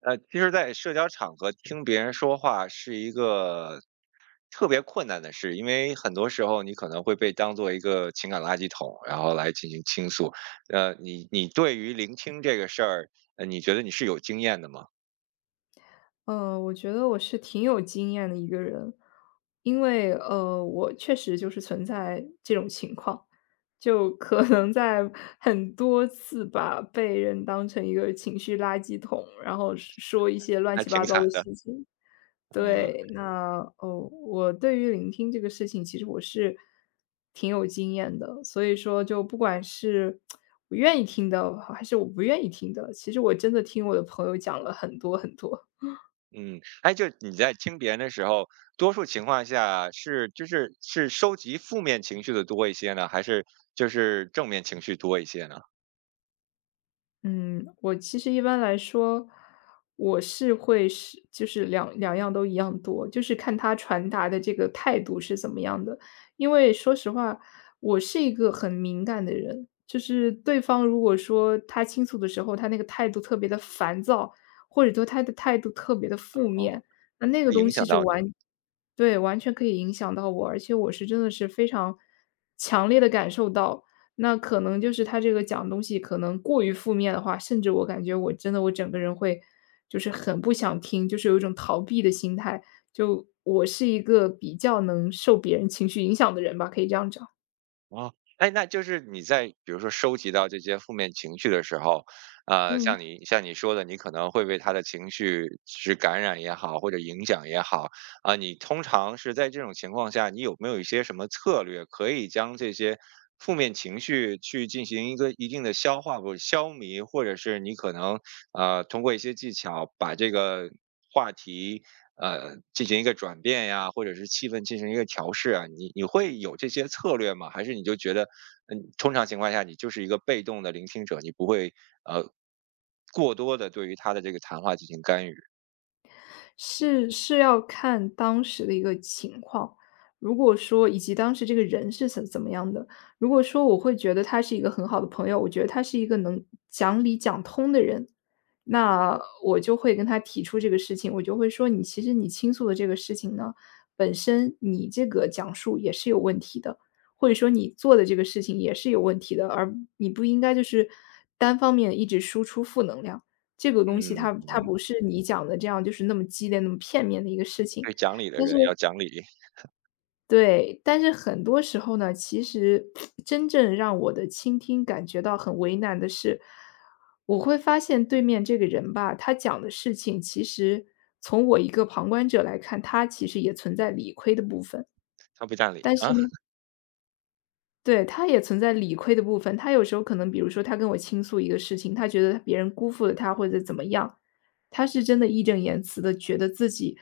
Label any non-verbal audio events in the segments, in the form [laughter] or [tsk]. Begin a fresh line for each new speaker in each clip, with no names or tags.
其实在社交场合听别人说话是一个特别困难的事，因为很多时候你可能会被当做一个情感垃圾桶，然后来进行倾诉。你对于聆听这个事儿，你觉得你是有经验的吗？
我觉得我是挺有经验的一个人，因为我确实就是存在这种情况，就可能在很多次吧，被人当成一个情绪垃圾桶，然后说一些乱
还
七
挺
八糟
惨
的
的。
事情。
嗯
对，那我对于聆听这个事情，其实我是挺有经验的，所以说就不管是我愿意听的，还是我不愿意听的，其实我真的听我的朋友讲了很多很多。
嗯，哎，就你在听别人的时候，多数情况下是收集负面情绪的多一些呢，还是正面情绪多一些呢？
嗯，我其实一般来说，我是会是就是两样都一样多，就是看他传达的这个态度是怎么样的。因为说实话，我是一个很敏感的人，就是对方如果说他倾诉的时候，他那个态度特别的烦躁，或者说他的态度特别的负
哦，
面，那那个
会
东
影响
西是
到你。
完对，完全可以影响到我，而且我是真的是非常强烈的感受到，那可能就是他这个讲的东西可能过于负面的话，甚至我感觉我真的我整个人会就是很不想听，就是有一种逃避的心态。就我是一个比较能受别人情绪影响的人吧，可以这样讲。
哦，哎，那就是你在比如说收集到这些负面情绪的时候，
嗯。
像你说的，你可能会被他的情绪是感染也好，或者影响也好，啊、你通常是在这种情况下，你有没有一些什么策略可以将这些负面情绪去进行一个一定的消化或者消弭，或者是你可能通过一些技巧把这个话题进行一个转变呀，或者是气氛进行一个调试啊，你会有这些策略吗？还是你就觉得，嗯，通常情况下你就是一个被动的聆听者，你不会呃过多的对于他的这个谈话进行干预？
是是要看当时的一个情况，如果说以及当时这个人是怎么样的。如果说我会觉得他是一个很好的朋友，我觉得他是一个能讲理讲通的人，那我就会跟他提出这个事情，我就会说："你其实你倾诉的这个事情呢，本身你这个讲述也是有问题的，或者说你做的这个事情也是有问题的，而你不应该就是单方面一直输出负能量。"这个东西
嗯，
它
嗯
不是你讲的这样，就是那么激烈、那么片面的一个事情。
对讲理的
但是
人要讲理，
对，但是很多时候呢，其实真正让我的倾听感觉到很为难的是，我会发现对面这个人吧，他讲的事情其实从我一个旁观者来看，他其实也存在理亏的部分。
他不讲理
但是
啊，
呢对，他也存在理亏的部分。他有时候可能比如说他跟我倾诉一个事情，他觉得别人辜负了他或者怎么样，他是真的义正言辞的觉得自己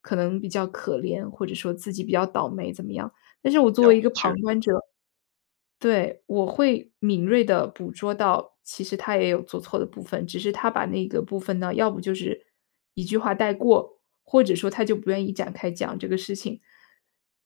可能比较可怜，或者说自己比较倒霉怎么样。但是我
比
作
较委
为一个旁
屈。
观者对，我会敏锐地捕捉到，其实他也有做错的部分，只是他把那个部分呢，要不就是一句话带过，或者说他就不愿意展开讲这个事情。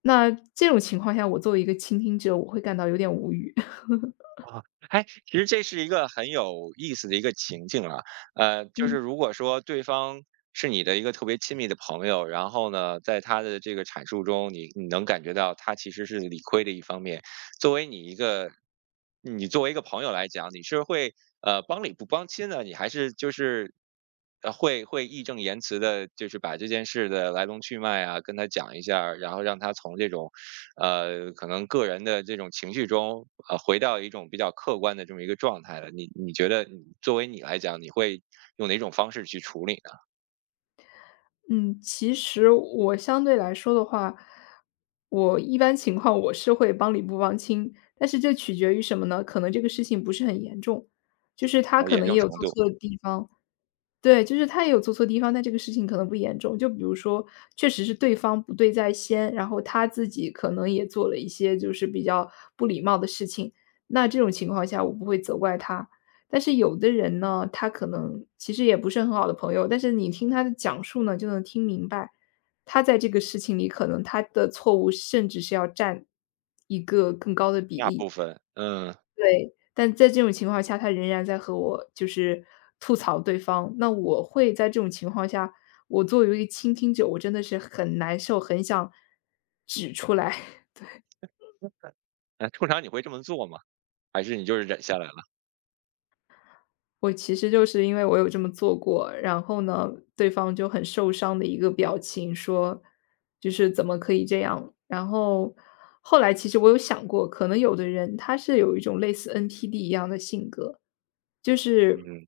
那这种情况下，我作为一个倾听者，我会感到有点无语。[laughs]
啊，哎，其实这是一个很有意思的一个情境啊，就是
嗯。
如果说对方是你的一个特别亲密的朋友，然后呢，在他的这个阐述中，你能感觉到他其实是理亏的一方面。作为你一个，你作为一个朋友来讲，你是会帮理不帮亲呢？你还是就是呃会会义正言辞的，就是把这件事的来龙去脉啊跟他讲一下儿然后让他从这种可能个人的这种情绪中，回到一种比较客观的这么一个状态了。你觉得你作为你来讲，你会用哪种方式去处理呢？
嗯，其实我相对来说的话，我一般情况我是会帮理不帮亲，但是这取决于什么呢？可能这个事情不是很严重，就是他
然后
可
严
能也
重
有
程
做
度，
错的地方。对，就是他也有做错地方，但这个事情可能不严重。就比如说，确实是对方不对在先，然后他自己可能也做了一些就是比较不礼貌的事情。那这种情况下，我不会责怪他。但是有的人呢，他可能其实也不是很好的朋友，但是你听他的讲述呢，就能听明白，他在这个事情里，可能他的错误甚至是要占一个更高的比
大
例。
部分，嗯。
对，但在这种情况下，他仍然在和我就是吐槽对方，那我会在这种情况下，我作为一个倾听者，我真的是很难受，很想指出来。
那通常你会这么做吗？还是你就是忍下来了？
我其实就是因为我有这么做过，然后呢，对方就很受伤的一个表情，说就是怎么可以这样？然后后来其实我有想过，可能有的人他是有一种类似 NPD 一样的性格，就是
嗯。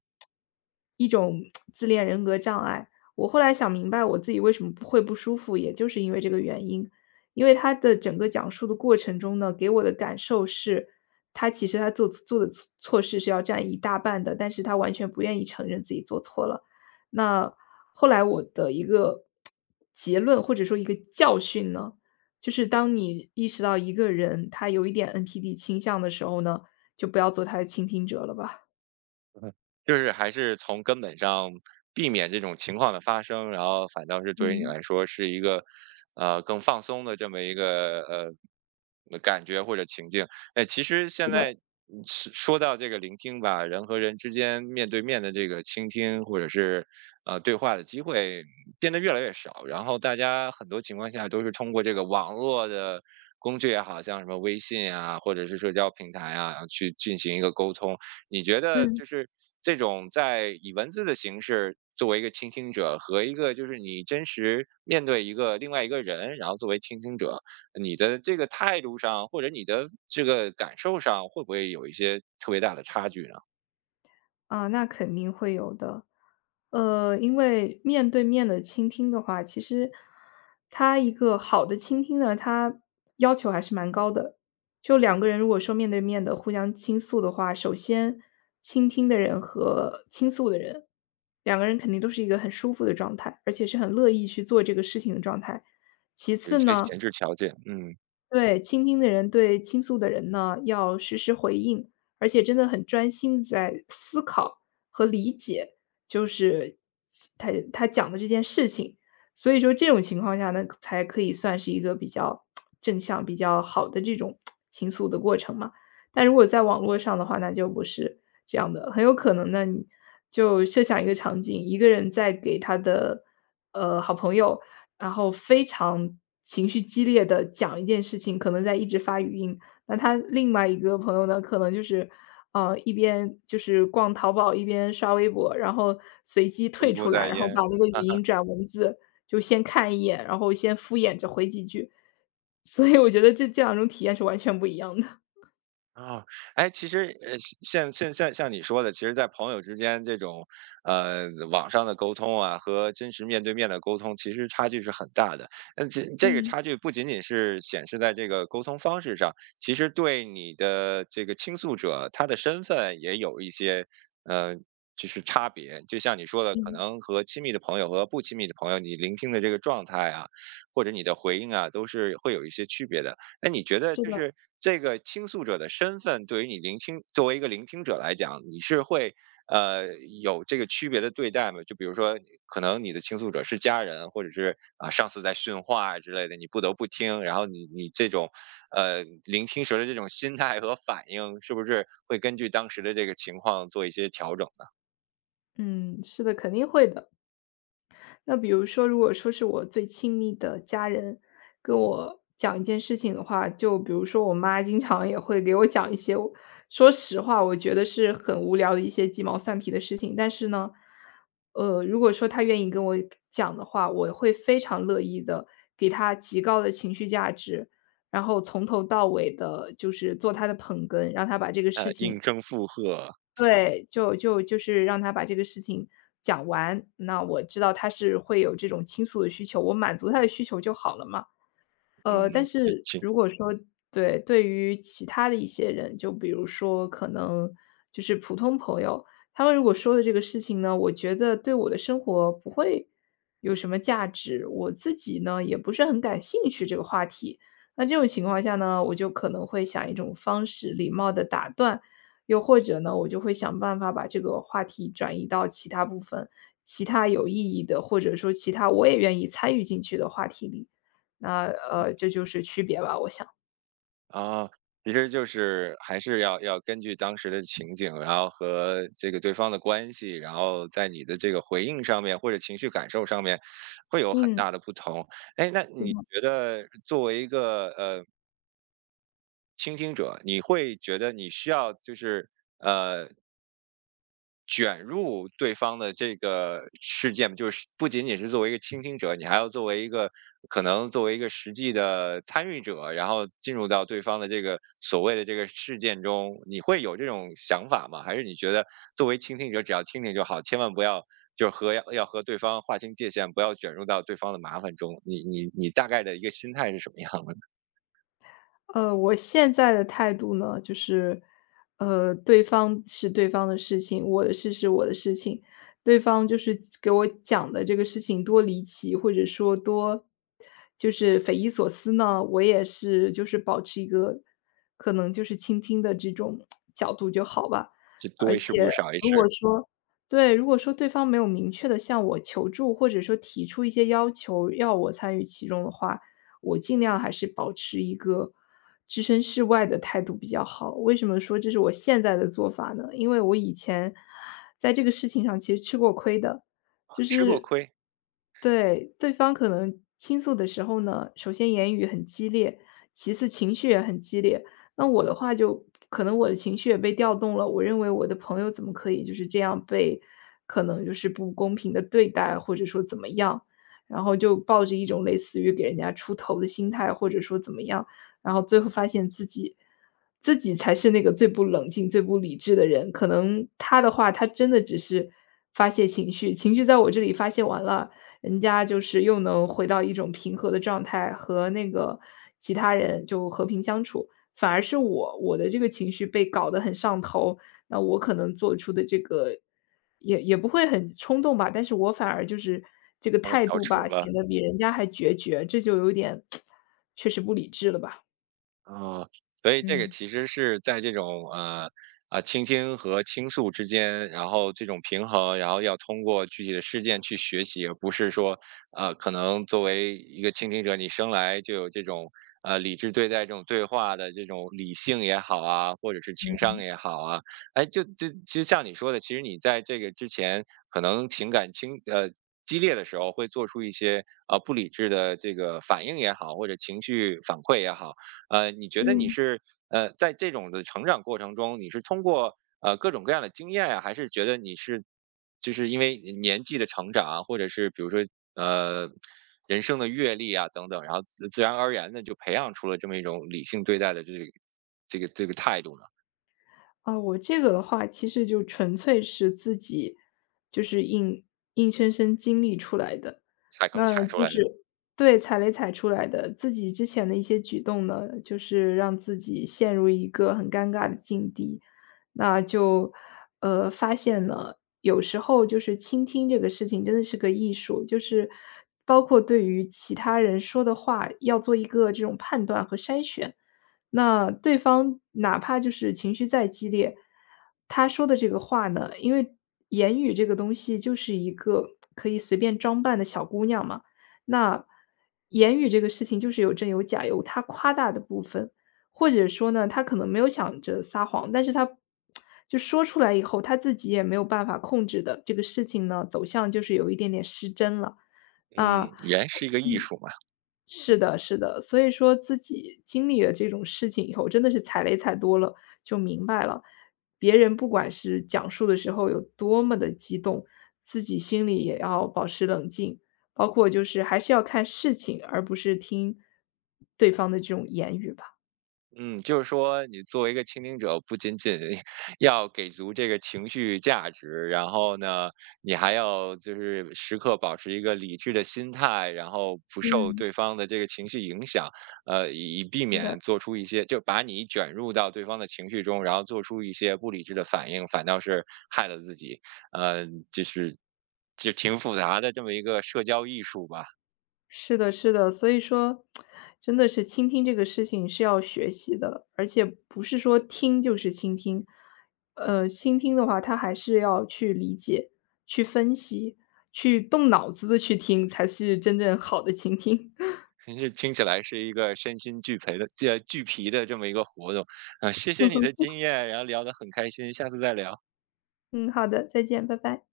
一种自恋人格障碍。我后来想明白，我自己为什么不会不舒服，也就是因为这个原因。因为他的整个讲述的过程中呢，给我的感受是，他其实他做的错事是要占一大半的，但是他完全不愿意承认自己做错了。那后来我的一个结论或者说一个教训呢，就是当你意识到一个人他有一点 NPD 倾向的时候呢，就不要做他的倾听者了吧。
就是还是从根本上避免这种情况的发生，然后反倒是对于你
嗯，
来说是一个，更放松的这么一个感觉或者情境。哎，其实现
是的，
在是说到这个聆听吧，人和人之间面对面的这个倾听或者是对话的机会变得越来越少，然后大家很多情况下都是通过这个网络的工具也好，像什么微信啊，或者是社交平台啊，去进行一个沟通。你觉得
嗯。
就是这种在以文字的形式作为一个倾听者，和一个就是你真实面对一个另外一个人，然后作为倾听者，你的这个态度上或者你的这个感受上，会不会有一些特别大的差距呢？
啊，那肯定会有的。因为面对面的倾听的话，其实他一个好的倾听呢，他要求还是蛮高的。就两个人如果说面对面的互相倾诉的话，首先倾听的人和倾诉的人，两个人肯定都是一个很舒服的状态，而且是很乐意去做这个事情的状态。其
有一
次
些
呢，
前置条件，嗯。
对，倾听的人对倾诉的人呢，要实时回应，而且真的很专心地在思考和理解，就是他讲的这件事情。所以说这种情况下呢，才可以算是一个比较正向、比较好的这种倾诉的过程嘛。但如果在网络上的话，那就不是这样的，很有可能呢，你就设想一个场景，一个人在给他的，好朋友然后非常情绪激烈的讲一件事情，可能在一直发语音。那他另外一个朋友呢，可能就是，一边就是逛淘宝，一边刷微博，然后随机
心
退
不
出来，
在
然后
焉。
把那个语
啊。
音转文字，就先看一眼，然后先敷衍着回几句。所以我觉得这两种体验是完全不一样的。
啊，哎，其实，像现像像你说的，其实，在朋友之间这种，网上的沟通啊，和真实面对面的沟通，其实差距是很大的。那这个
嗯。
差距不仅仅是显示在这个沟通方式上，其实对你的这个倾诉者，他的身份也有一些，呃，就是差别。就像你说的，可
嗯，
能和亲密的朋友和不亲密的朋友，你聆听的这个状态啊，或者你的回应啊，都是会有一些区别的。哎，你觉得
是
就
的。
是这个倾诉者的身份，对于你聆听作为一个聆听者来讲，你是会呃有这个区别的对待吗？就比如说，可能你的倾诉者是家人，或者是啊、上司在训话之类的，你不得不听，然后你这种聆听时的这种心态和反应，是不是会根据当时的这个情况做一些调整呢？
嗯，是的，肯定会的。那比如说，如果说是我最亲密的家人跟我讲一件事情的话，就比如说我妈经常也会给我讲一些我说实话，我觉得是很无聊的一些鸡毛蒜皮的事情，但是呢，如果说她愿意跟我讲的话，我会非常乐意的给她极高的情绪价值，然后从头到尾的，就是做她的捧哏，让她把这个事
呃，
情
应声附和，
对，就是让他把这个事情讲完，那我知道他是会有这种倾诉的需求，我满足他的需求就好了嘛。但
嗯，就
是
请。
如果说对，对于其他的一些人，就比如说可能就是普通朋友，他们如果说的这个事情呢，我觉得对我的生活不会有什么价值，我自己呢也不是很感兴趣这个话题。那这种情况下呢，我就可能会想一种方式，礼貌的打断，又或者呢，我就会想办法把这个话题转移到其他部分、其他有意义的，或者说其他我也愿意参与进去的话题里。那，这就是区别吧，我想。
啊，其实就是还是要根据当时的情景，然后和这个对方的关系，然后在你的这个回应上面或者情绪感受上面，会有很
嗯，
大的不同。哎，那
是
你
的。
觉得作为一个倾听者，你会觉得你需要就是呃卷入对方的这个事件，就是不仅仅是作为一个倾听者，你还要作为一个实际的参与者，然后进入到对方的这个所谓的这个事件中，你会有这种想法吗？还是你觉得作为倾听者只要听听就好，千万不要就是和和对方划清界限，不要卷入到对方的麻烦中？你大概的一个心态是什么样的呢？
我现在的态度呢，就是，对方是对方的事情，我的事是我的事情。对方就是给我讲的这个事情多离奇，或者说多就是匪夷所思呢，我也是就是保持一个可能就是倾听的这种角度就好吧。
就
而
多一事不
且
如少一
如果
事，
说对，如果说对方没有明确的向我求助，或者说提出一些要求，要我参与其中的话，我尽量还是保持一个置身事外的态度比较好。为什么说这是我现在的做法呢？因为我以前在这个事情上其实吃过亏的，就
吃过
是
亏，
对，对方可能倾诉的时候呢，首先言语很激烈，其次情绪也很激烈。那我的话就可能我的情绪也被调动了，我认为我的朋友怎么可以就是这样被可能就是不公平的对待，或者说怎么样。然后就抱着一种类似于给人家出头的心态，或者说怎么样，然后最后发现自己才是那个最不冷静、最不理智的人。可能他的话，他真的只是发泄情绪，情绪在我这里发泄完了，人家就是又能回到一种平和的状态，和那个其他人就和平相处。反而是我，我的这个情绪被搞得很上头，那我可能做出的这个也不会很冲动吧，但是我反而就是这个
他们
态
小
度
丑
吧，
了。
显得比人家还决绝，这就有点 [tsk] 确实不理智了吧。
哦，所以这个
嗯。
其实是在这种啊倾听和倾诉之间，然后这种平衡，然后要通过具体的事件去学习，而不是说可能作为一个倾听者，你生来就有这种理智对待这种对话的这种理性也好啊，或者是
嗯。
情商
嗯。
也好啊，哎，就其实像你说的，其实你在这个之前可能情感倾呃。激烈的时候会做出一些不理智的这个反应也好，或者情绪反馈也好，你觉得你
嗯
是在这种的成长过程中，你是通过各种各样的经验啊，还是觉得你是就是因为年纪的成长啊，或者是比如说呃人生的阅历啊等等，然后自自然而然的就培养出了这么一种理性对待的这个这个态度呢？
我这个的话，其实就纯粹是自己就是硬生生经历出来的。
踩坑
那
踩出
就
来的。
是对，踩雷踩出来的。自己之前的一些举动呢，就是让自己陷入一个很尴尬的境地。那就，发现了有时候就是倾听这个事情真的是个艺术，就是包括对于其他人说的话，要做一个这种判断和筛选。那对方哪怕就是情绪再激烈，他说的这个话呢，因为言语这个东西就是一个可以随便装扮的小姑娘嘛，那言语这个事情就是有真有假，有他夸大的部分，或者说呢，他可能没有想着撒谎，但是他就说出来以后，他自己也没有办法控制的，这个事情呢走向就是有一点点失真了。啊。
嗯，人是一个艺
嗯。
术嘛。
是的是的，所以说自己经历了这种事情以后，真的是踩雷踩多了，就明白了，别人不管是讲述的时候有多么的激动，自己心里也要保持冷静，包括就是还是要看事情，而不是听对方的这种言语吧。
嗯，就是说你作为一个倾听者，不仅仅 [laughs] 要给足这个情绪价值，然后呢，你还要就是时刻保持一个理智的心态，然后不受
嗯，
对方的这个情绪影响，以避
是
免
的。
做出一些就把你卷入到对方的情绪中，然后做出一些不理智的反应，反倒是害了自己。呃，就是就挺复杂的这么一个社交艺术吧。
是的，是的，所以说，真的是倾听这个事情是要学习的，而且不是说听就是倾听，倾听的话，他还是要去理解、去分析、去动脑子的去听，才是真正好的倾听。
真是听起来是一个身心俱疲的，俱疲的这么一个活动。啊，谢谢你的
[laughs]
经验，然后聊得很开心，下次再聊。
嗯，好的，再见，拜拜。